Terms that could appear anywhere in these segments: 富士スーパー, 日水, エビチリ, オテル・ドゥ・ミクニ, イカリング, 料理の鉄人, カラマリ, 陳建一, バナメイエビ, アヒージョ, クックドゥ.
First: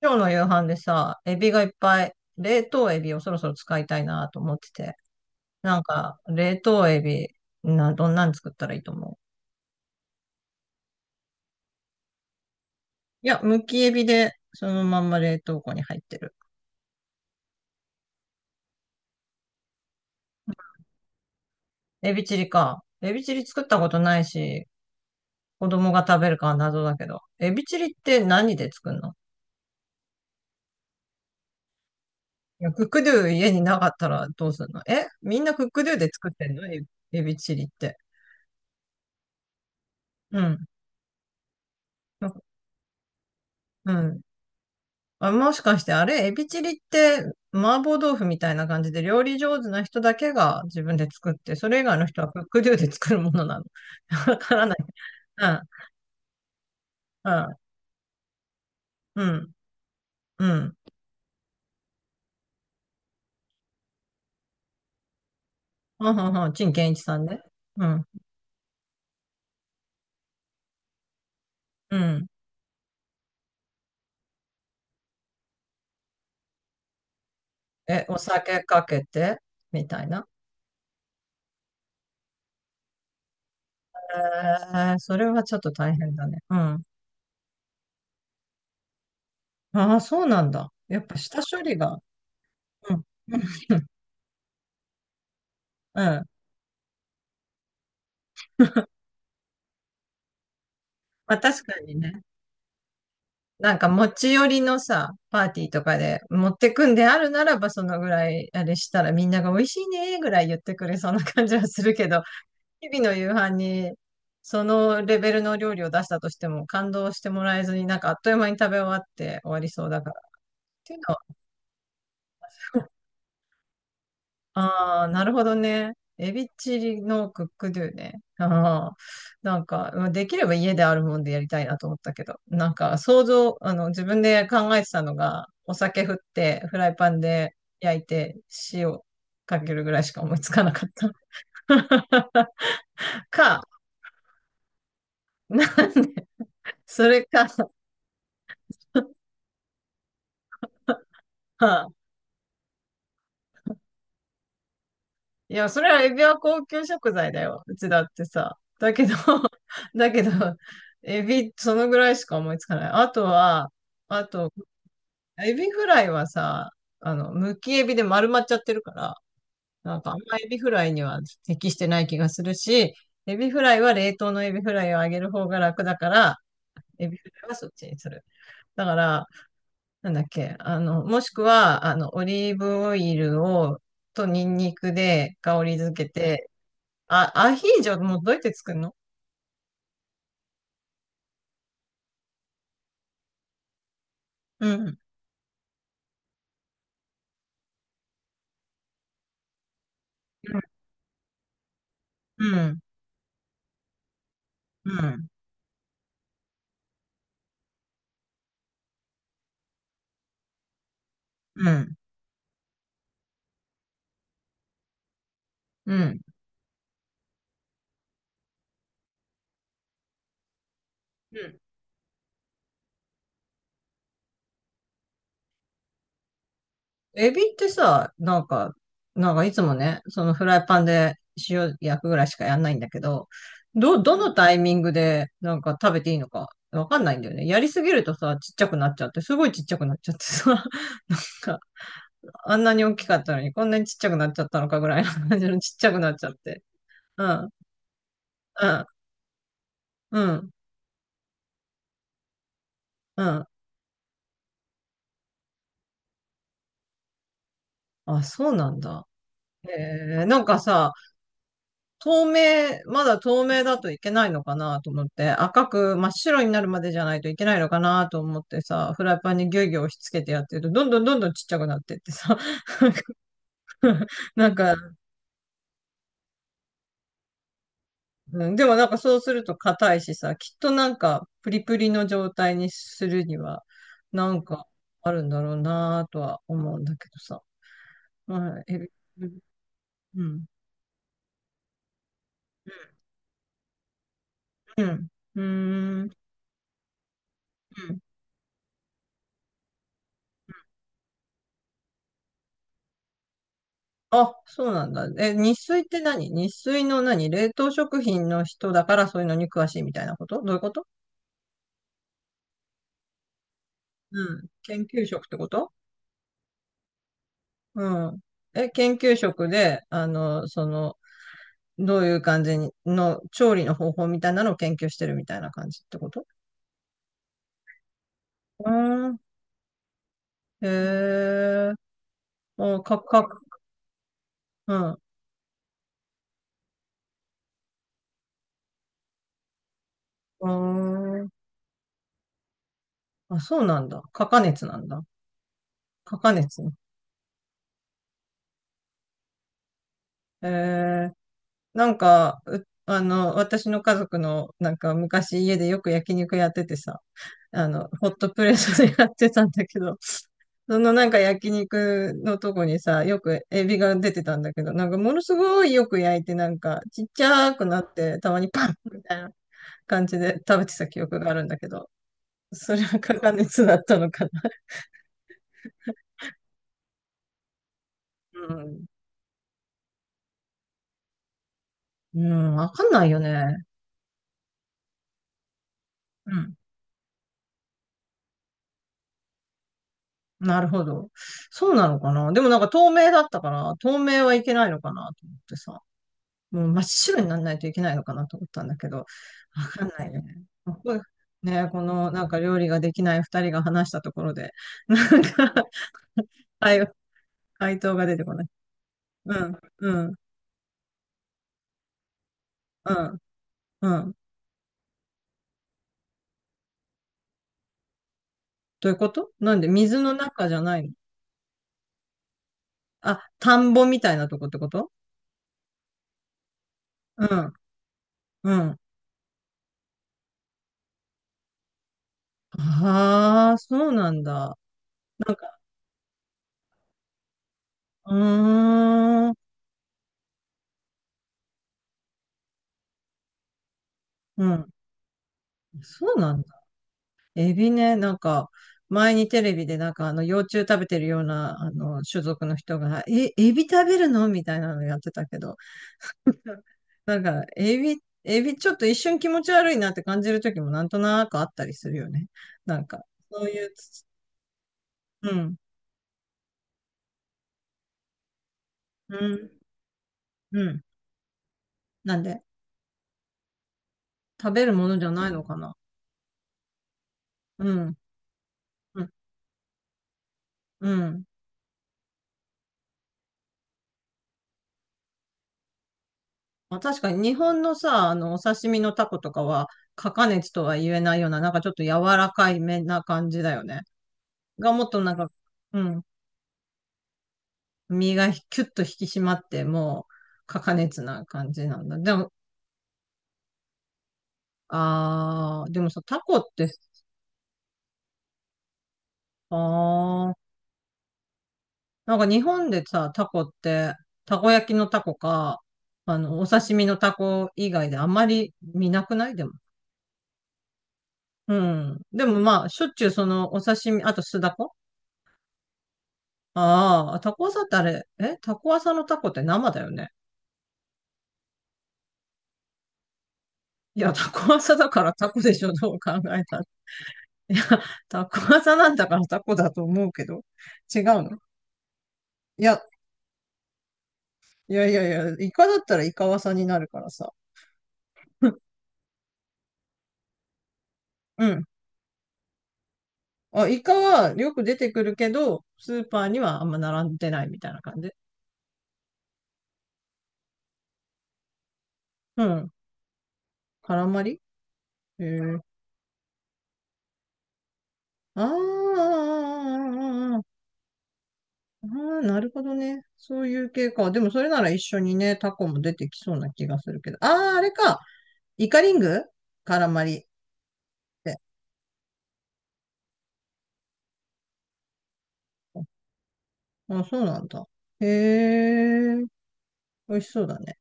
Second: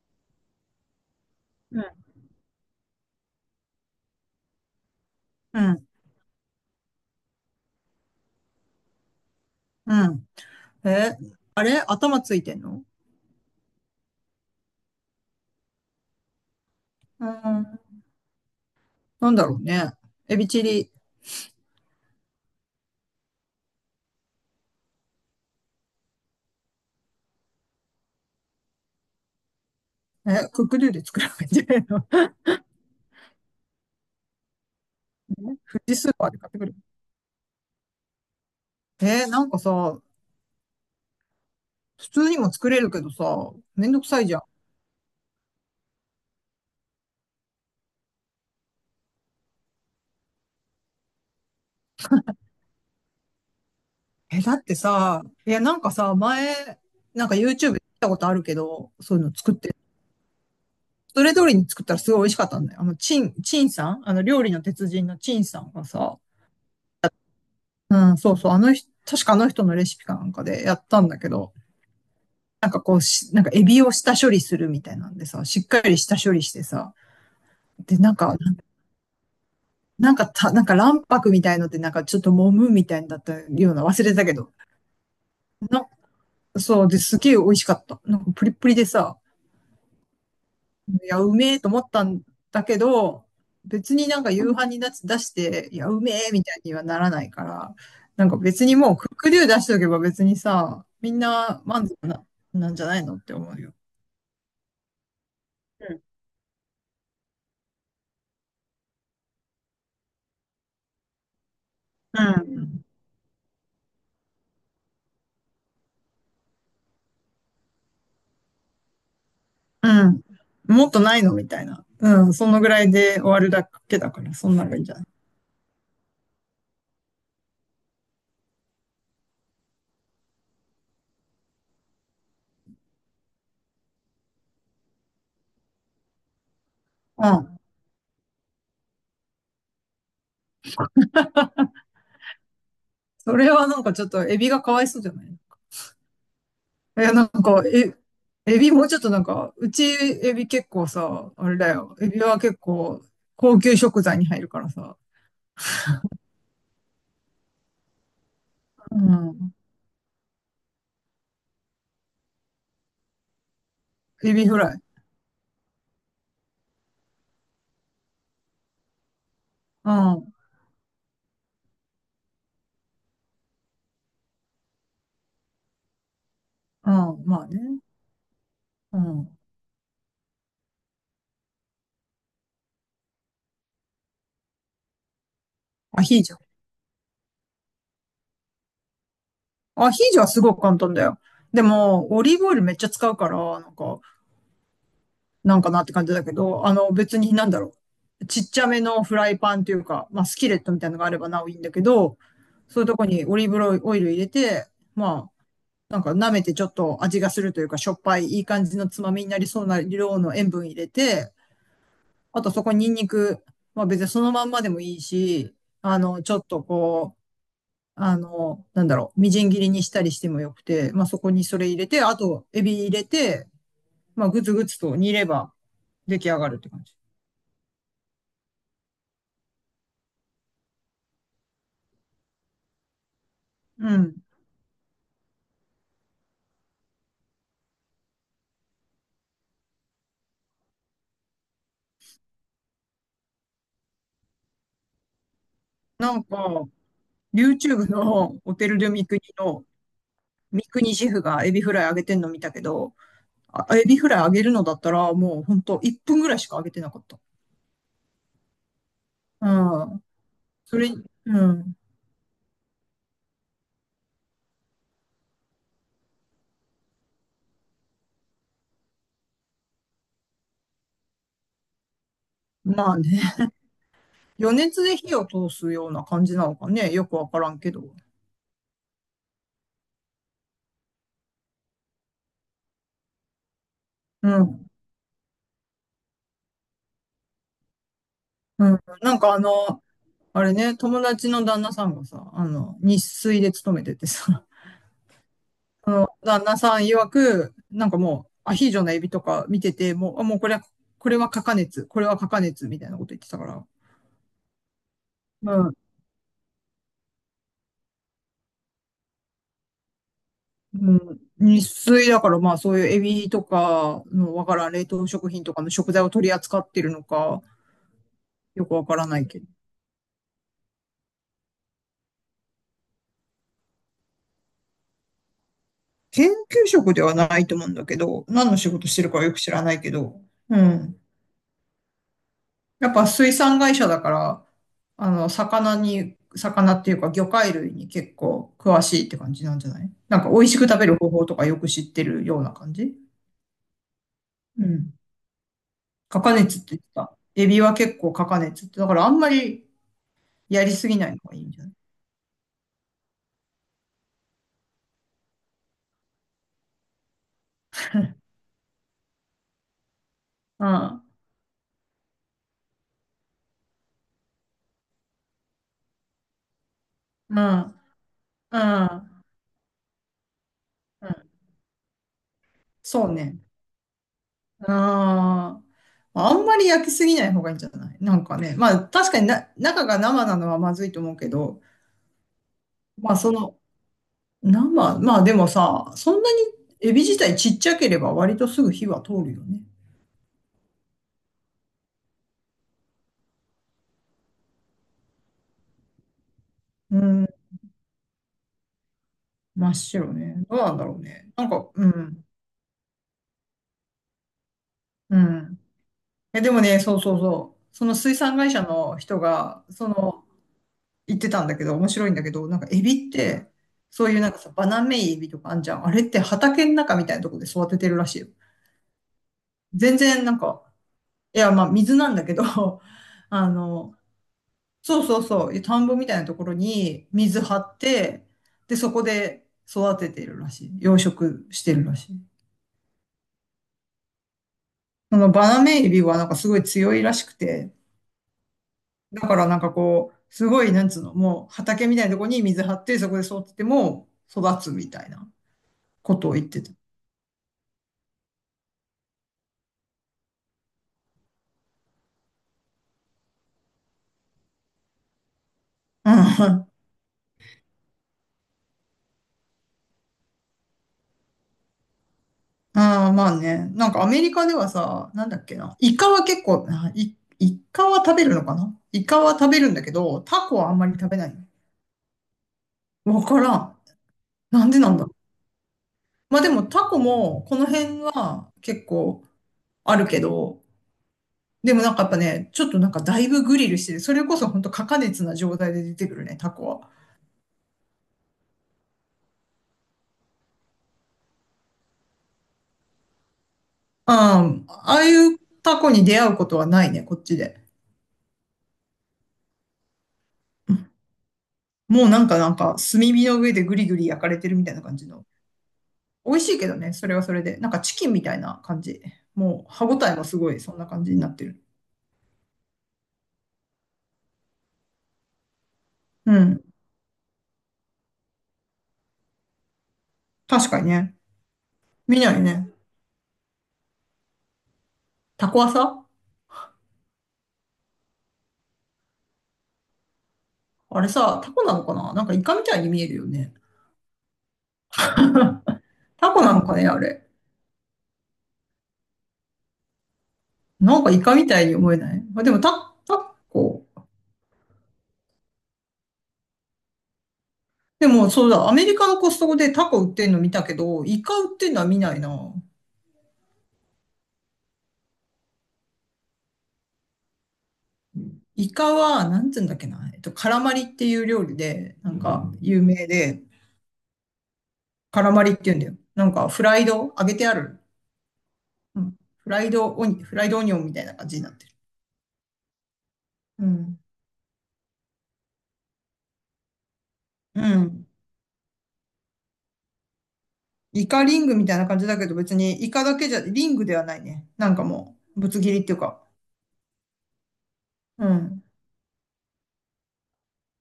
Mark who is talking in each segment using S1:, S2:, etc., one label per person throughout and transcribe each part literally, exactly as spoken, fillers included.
S1: 今日の夕飯でさ、エビがいっ
S2: うん、
S1: ぱい、冷凍エビをそろそろ使いたいなと思ってて。
S2: う
S1: なん
S2: ん、
S1: か、冷凍エビ、な、どんなん作ったらいいと思う？
S2: うん。え、あれ頭ついてんの？
S1: いや、むきエビで、そのまんま冷凍庫に入ってる。
S2: うん。なんだろうね。エビチリ。
S1: エビチリか。エビチリ作ったことないし、子供が食べるかは謎だけど。エビチリって何で作るの？
S2: え、クックドゥで作らないんじゃないの？
S1: いや、クックドゥ家になかったらどうするの？え、みんな クッ
S2: 富
S1: クド
S2: 士
S1: ゥ
S2: ス
S1: で
S2: ーパ
S1: 作
S2: ー
S1: っ
S2: で
S1: て
S2: 買っ
S1: ん
S2: て
S1: の？
S2: くる。
S1: エエビチリって。
S2: えーなんかさ、
S1: うん。
S2: 普通にも作れるけどさ、め
S1: う
S2: んどく
S1: ん。
S2: さいじゃん。
S1: あ、もしかしてあれ、エビチリって麻婆豆腐みたいな感じで料理上手な人だけが自分で作って、それ以外の人はクックドゥで作るものなの。わ
S2: え、
S1: か
S2: だっ
S1: らな
S2: て
S1: い。
S2: さ、
S1: う
S2: い
S1: ん、
S2: や、なんかさ、前、なん
S1: う
S2: か
S1: ん、
S2: YouTube で見たことあるけど、そうい
S1: う
S2: うの
S1: ん、
S2: 作って、
S1: うん。
S2: それ通りに作ったらすごい美味しかったんだよ。あの、チン、チンさんあの、料理の鉄人のチンさんが
S1: はん
S2: さ、
S1: はんはん、陳建一さんね。う
S2: う
S1: ん、
S2: ん、そうそう、あの人、確かあの人のレシピかなんかでやったんだけど、
S1: うん。
S2: なんかこうし、なんかエビを下処理するみたいなんでさ、しっかり下処理してさ、で、
S1: え、
S2: な
S1: お
S2: んか、
S1: 酒かけてみたい
S2: なん
S1: な。
S2: かた、なんか卵白みたいので、なんかちょっと揉むみたいだったような、忘れたけど。
S1: えー、それはちょっと
S2: な、
S1: 大変だね。うん。
S2: そう、で、すげえ美味しかった。なんかプリップリでさ、
S1: ああ、そうなんだ。やっ
S2: い
S1: ぱ
S2: や、う
S1: 下
S2: めえ
S1: 処
S2: と
S1: 理
S2: 思っ
S1: が。
S2: たんだけ
S1: うん、
S2: ど、
S1: うん、
S2: 別になんか夕飯に出し出して、いや、う
S1: う
S2: め
S1: ん。
S2: えみたいにはならないから、なんか別にもうクックデュー出しておけば別にさ、みん
S1: まあ
S2: な
S1: 確か
S2: 満
S1: に
S2: 足
S1: ね。
S2: な、なんじゃないのって思うよ。
S1: なんか持ち寄りのさ、パーティーとかで持ってくんであるならば、そのぐらいあれしたらみんなが美味しいねーぐらい言ってくれそうな感じはするけ
S2: う
S1: ど、
S2: ん。
S1: 日々の夕飯にそのレベルの料理を出したとしても感動してもらえずになんかあっという間に食べ終わって終わりそ
S2: う
S1: うだから。
S2: ん。
S1: っ
S2: もっ
S1: ていう
S2: と
S1: の
S2: な
S1: は、
S2: いのみたいな。うん。そのぐらいで終わるだけだから、そんなのがいいんじゃ
S1: あ
S2: ない？
S1: あ、なるほどね。エビチリのクックドゥね。ああ、なんか、まあできれば家であるもんでやりたいなと思ったけど、なんか想像、あの、自分で考えてたのが、お酒振って、フライパン
S2: う
S1: で
S2: ん。
S1: 焼いて、塩かけるぐらいしか思いつかなかった。
S2: それは
S1: か、
S2: なんかちょっとエビがかわいそうじゃない？い
S1: なんで、そ
S2: や、な
S1: れ
S2: ん
S1: か、
S2: か、え、エビもうちょっとなんか、うちエビ結構さ、あれ
S1: は
S2: だ
S1: あ、
S2: よ。エビは結構高級食材に入るからさ。
S1: いや、それはエビは高級食材だよ。うちだってさ。だ
S2: う
S1: けど、
S2: ん。
S1: だけど、エビ、そのぐらいしか思いつかない。あとは、あ
S2: エビ
S1: と、
S2: フライ。
S1: エビフライはさ、あの、むきエビで丸まっちゃってるから、
S2: う
S1: なんか
S2: ん。
S1: あん
S2: う
S1: まエビフライには適してない気がするし、エビフライは冷凍のエビフライをあげる方が楽だから、エビ
S2: ん。
S1: フラ
S2: まあ
S1: イはそっ
S2: ね。
S1: ちにする。だか
S2: う
S1: ら、
S2: ん。
S1: なんだっけ、あの、もしくは、あの、オリーブオイルを、とニンニクで香り
S2: ア
S1: 付け
S2: ヒージョ。
S1: て、あ、アヒージョもどうやって作るの？
S2: アヒージョはすごく簡単だよ。でも、オリーブオイルめっちゃ使うから、なんか、
S1: うん。
S2: なんかなって感じだけど、あの別になんだろう。ちっちゃめのフライパンというか、まあスキレットみたいなのがあればなおいいんだけど、
S1: うん。
S2: そういうとこにオリーブオイル入れて、
S1: うん。
S2: まあなんか舐めてちょっと味がするというか、しょっぱいいい感じのつまみになりそうな量の塩分入れて、
S1: うん。
S2: あとそこにニンニク、まあ別にそのまんまでもいいし、
S1: う
S2: あ
S1: ん。
S2: の、ちょっとこう、あの、なんだろう、みじん切りにしたりしてもよくて、まあそこ
S1: う
S2: にそ
S1: ん。
S2: れ入れて、あとエビ入れて、まあグツグツと煮れば出来上がるって感じ。
S1: エビってさ、なんか、なんかいつもね、そのフライパンで塩焼くぐらいしかやんないんだけど、
S2: う
S1: ど、ど
S2: ん。
S1: のタイミングでなんか食べていいのかわかんないんだよね。やりすぎるとさ、ちっちゃくなっちゃって、すごいちっちゃくなっちゃってさ、なんか、あんなに大きかったのにこんなにちっちゃくなっちゃったのかぐらいの感じのちっちゃくな
S2: な
S1: っ
S2: ん
S1: ちゃっ
S2: か、
S1: て。うん、
S2: YouTube のオ
S1: う
S2: テル・
S1: ん、
S2: ドゥ・ミクニの、
S1: うん、
S2: ミクニシェフがエビフライ揚げてんの見たけど、
S1: うん。
S2: あ、エビフライ揚げるのだったら、もうほんといっぷんぐらいしか揚げてなかった。
S1: あ、そうなんだ。
S2: うん。
S1: えー、なんか
S2: それ、
S1: さ、
S2: うん。
S1: 透明、まだ透明だといけないのかなと思って、赤く真っ白になるまでじゃないといけないのかなと思ってさ、フライパンにギュウギュウ押し付けてやってると、どんどんどんどんちっちゃくなってってさ、
S2: まあね。
S1: なん
S2: 余
S1: か、
S2: 熱で火を通すような感じなのかね。よくわからんけど。
S1: うん、でもなんかそうすると硬いしさ、きっとなんかプリプリの状態にするには、
S2: う
S1: なん
S2: ん。
S1: かあるんだろうなとは思うんだけどさ。うん、
S2: うん。
S1: え、
S2: なん
S1: う
S2: か
S1: ん、
S2: あの、
S1: う
S2: あ
S1: ん、
S2: れね、友達の旦那さんがさ、あの、日水で勤めててさ、
S1: うん、う
S2: あ
S1: ん、う
S2: の、
S1: ん。
S2: 旦那さん曰く、なんかもう、アヒージョのエビとか見てて、もう、あ、もうこれは、これは過加熱、これは過加熱みたいなこと言ってたから。
S1: あ、そうなんだ。え、
S2: う
S1: 日
S2: ん。
S1: 水って何？日水の何？冷凍食品の人だからそういうのに詳しいみたいなこと？どういうこと？
S2: うん。日水だから、まあそういうエビとか
S1: う
S2: のわ
S1: ん。
S2: からん
S1: 研
S2: 冷
S1: 究
S2: 凍
S1: 職っ
S2: 食
S1: て
S2: 品
S1: こ
S2: とかの
S1: と？
S2: 食材を取り扱ってるのか、
S1: うん。
S2: よ
S1: え、
S2: くわ
S1: 研
S2: から
S1: 究
S2: ないけど。
S1: 職で、あの、その、どういう感じにの調理の方法みたいなのを研究してるみたいな感じってこと？
S2: 研究職ではないと思うんだけど、何の
S1: う
S2: 仕事して
S1: ー
S2: る
S1: ん。
S2: かはよく知らないけど、う
S1: へ
S2: ん。
S1: え。お、
S2: やっ
S1: か、
S2: ぱ水
S1: か、
S2: 産会社だから、
S1: うん。う
S2: あの、魚に、魚っていうか魚介類に結構詳しいって感じなんじゃない？なんか美味しく食べる方
S1: ー
S2: 法
S1: ん。
S2: とかよく知ってるような感じ。
S1: あ、そうなんだ。かか熱
S2: う
S1: なん
S2: ん。
S1: だ。か
S2: カ
S1: か
S2: カネツっ
S1: 熱。
S2: て言ってた。エビは結構カカネツって。だからあんまり
S1: へ
S2: やりすぎない
S1: え。
S2: のがいいんじゃない？
S1: なんか、うあの、私の家族の、なんか昔家でよく焼肉やっててさ、あの、ホットプレートでやってたんだけど、そのなんか焼肉のとこにさ、よくエビが出てたんだけど、なんかものすごいよく焼いて、なんかちっち
S2: うん。
S1: ゃ
S2: う
S1: く
S2: ん。
S1: なって、たまに
S2: う
S1: パンみたい
S2: ん。
S1: な感じで食べてた記
S2: う
S1: 憶が
S2: ん。
S1: あるんだけど、それは
S2: そう
S1: 加
S2: ね。
S1: 熱だったのかな。
S2: うん。まあんまり焼きすぎない方がいいんじゃない？なんか
S1: う
S2: ね。まあ
S1: ん。
S2: 確かにな、中が生なのはまずいと思うけど、
S1: うん、わかんない
S2: まあ
S1: よ
S2: その
S1: ね。
S2: 生、まあでもさ、そんなにエビ自体ちっちゃければ割とすぐ火は通るよね。
S1: なるほど。そうなのかな？でもなんか透明だったから、透明はいけないのかなと思ってさ。もう真っ
S2: う
S1: 白
S2: ん、
S1: にならないといけないのかなと思ったんだけど、わ
S2: 真っ
S1: かんない
S2: 白
S1: ね。
S2: ね。どうな
S1: こ
S2: んだろ
S1: こ
S2: うね。なんか、
S1: ね、こ
S2: う
S1: の
S2: ん、
S1: なんか料理ができない二人が話したところで、な
S2: う
S1: んか、
S2: ん。え、でもね、
S1: 回
S2: そうそうそう。
S1: 回
S2: そ
S1: 答
S2: の
S1: が出
S2: 水
S1: てこ
S2: 産
S1: ない。
S2: 会社の人
S1: うん、
S2: が、そ
S1: うん、
S2: の、言ってたんだけど、面白いんだけど、なんかエ
S1: う
S2: ビっ
S1: ん、
S2: て、
S1: う
S2: そう
S1: ん。
S2: いうなんかさ、バナメイエビとかあんじゃん。あれって畑の中みたいなとこで育ててるらしいよ。
S1: どういうこと？なんで
S2: 全
S1: 水の
S2: 然なん
S1: 中じゃ
S2: か、
S1: ないの？
S2: いや、まあ水なんだけど、
S1: あ、
S2: あ
S1: 田んぼ
S2: の、
S1: みたいなとこってこと？
S2: そうそうそう、田んぼみたいなところに
S1: う
S2: 水
S1: ん、
S2: 張って、
S1: う
S2: で、
S1: ん。
S2: そこで育ててるらしい。養殖してるらしい。
S1: ああ、そうなんだ。
S2: そのバナメイエビはなんかすごい強いらしくて、
S1: う
S2: だ
S1: ーん、
S2: からなんかこう、すごい、なんつうの、もう畑みたいなところに水張って、そこで育てても育
S1: うん。
S2: つみたいな
S1: そ
S2: こ
S1: う
S2: とを
S1: なん
S2: 言っ
S1: だ。
S2: てた。
S1: エビね、なんか、前にテレビでなんかあの幼虫食べてるようなあの種族の人が、え、エビ食べるのみたいなのやってたけど、
S2: うん。あ
S1: なんか、エビ、エビちょっと一瞬気持ち悪いなって感じる時もなんとなくあったりするよね。なんか、
S2: あ、まあ
S1: そうい
S2: ね。
S1: う
S2: なんか
S1: つ、
S2: アメリカではさ、なん
S1: う
S2: だっけ
S1: ん、
S2: な。イカは結構、あイ、イカは食べるのかな？イ
S1: う
S2: カは食
S1: ん、
S2: べるんだけど、タコ
S1: う
S2: はあん
S1: ん。
S2: まり食べない。
S1: なんで、
S2: わからん。
S1: 食べ
S2: なん
S1: る
S2: で
S1: も
S2: なん
S1: のじ
S2: だろ
S1: ゃ
S2: う？
S1: ないのかな。
S2: まあでもタコもこの
S1: うん、
S2: 辺は結
S1: うん、
S2: 構あるけど、
S1: うん。
S2: でもなんかやっぱね、ちょっとなんかだいぶグリルしてる。それこそ本当過加熱な状態で出てくるね、タコ
S1: まあ、
S2: は。
S1: 確かに日本のさ、あの、お刺身のタコとかは、過加熱とは言えないような、なんかちょっと柔らかいめな感じだよね。
S2: うん。
S1: がもっ
S2: あ
S1: と
S2: あ
S1: な
S2: い
S1: んか、
S2: うタ
S1: う
S2: コ
S1: ん、
S2: に出会うことはないね、こっちで。
S1: 身がキュッと引き締まって、もう、
S2: う
S1: 高
S2: ん。
S1: 熱な感じなんだ。
S2: もう
S1: で
S2: なん
S1: も、
S2: かなんか炭火の上でグリグリ焼かれてるみたいな感じの。
S1: あー、でもさ、タ
S2: 美
S1: コっ
S2: 味しいけ
S1: てさ、
S2: どね、それはそれで。なんかチキンみたいな感じ。
S1: あ
S2: もう歯ごたえも
S1: ー
S2: すごい、そんな感じになってる。
S1: なんか日本でさ、タコって、たこ焼きのタコか、あ
S2: う
S1: の、お
S2: ん。
S1: 刺身のタコ以外であんまり見なくない？でも。
S2: 確かにね。
S1: うん。
S2: 見
S1: で
S2: な
S1: も
S2: い
S1: まあ、
S2: ね。
S1: しょっちゅうそのお刺身、あと酢だこ、
S2: タコはさ、
S1: ああー、タコ朝ってあれ、えタコ朝のタコって生だよね。
S2: あれさ、タコなのかな？なんかイカみたいに見えるよね。
S1: いや、タコ朝だからタコでしょ、どう考
S2: タコ
S1: え
S2: な
S1: た
S2: の
S1: ら。
S2: かね、あれ。
S1: いや、タコ技なんだからタコだと思うけど。
S2: な
S1: 違う
S2: んかイカ
S1: の？
S2: みたいに思えない。あ、でも
S1: いや、
S2: タ、タコ。
S1: いやいやいや、イカだったらイカワサになるからさ。
S2: でも、そうだ、ア メリカのコストコでタコ売ってんの見たけど、イカ
S1: う
S2: 売っ
S1: ん。
S2: てんのは見ないな。
S1: あ、イカはよく出てくるけど、スーパーにはあんま並んでないみたいな感じ。
S2: イカは、なんつうんだっけな。えっと、カラマリっていう料理で、なん
S1: う
S2: か
S1: ん。
S2: 有名で、
S1: カラマリ？へ
S2: カラマリっ
S1: え。
S2: て言うんだよ。なんかフライド、揚げてある。
S1: あーあ
S2: うん。フライドオニ、フ
S1: ー、あー
S2: ライ
S1: あ
S2: ドオニオンみたいな感じになってる。
S1: ーあー、なるほどね。そうい
S2: う
S1: う系
S2: ん。
S1: か。でもそれなら一緒にね、タコも出てきそうな気がするけど。ああ、あれ
S2: う
S1: か。
S2: ん。
S1: イカリング？カラマリっ
S2: イカリ
S1: て。
S2: ングみたいな感じだけど、別にイカだけじゃ、リングではないね。なんかもう、ぶつ切りっていうか。
S1: あ、そうなんだ。へ
S2: うん。
S1: え。美味しそうだね。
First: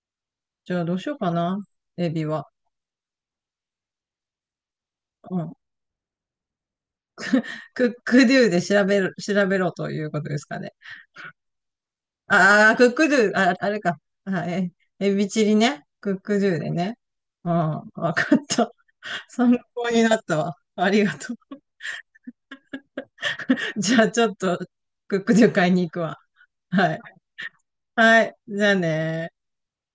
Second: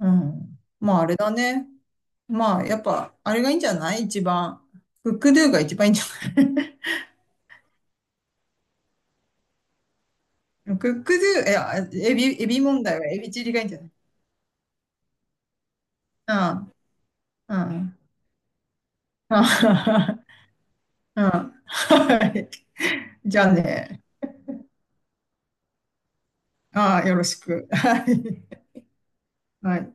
S2: うん。
S1: じゃあど
S2: ま
S1: う
S2: あ、あ
S1: しよ
S2: れ
S1: うか
S2: だ
S1: な。
S2: ね。
S1: エビは。
S2: まあ、やっぱ、あれがいいんじゃない？一番。クック
S1: う
S2: ドゥ
S1: ん。
S2: が一番いいんじゃない？
S1: クックドゥで調べる、調べろということですか ね。
S2: クックドゥ、いや、エビ、エビ
S1: ああ、
S2: 問
S1: クッ
S2: 題は
S1: クド
S2: エビ
S1: ゥ、
S2: チリ
S1: あ、
S2: がいい
S1: あ
S2: んじゃ
S1: れ
S2: ない？
S1: か。はい。エビチリね。クッ
S2: う
S1: クドゥで
S2: ん、
S1: ね。うん。
S2: うん、
S1: わかった。
S2: あ
S1: 参考になっ たわ。ありが
S2: うん。
S1: とう。
S2: はい。じゃあ
S1: じ
S2: ね。
S1: ゃあちょっと、クックドゥ買いに行くわ。はい。
S2: ああ、よろしく。は
S1: はい。
S2: い。
S1: じゃあね。
S2: はい。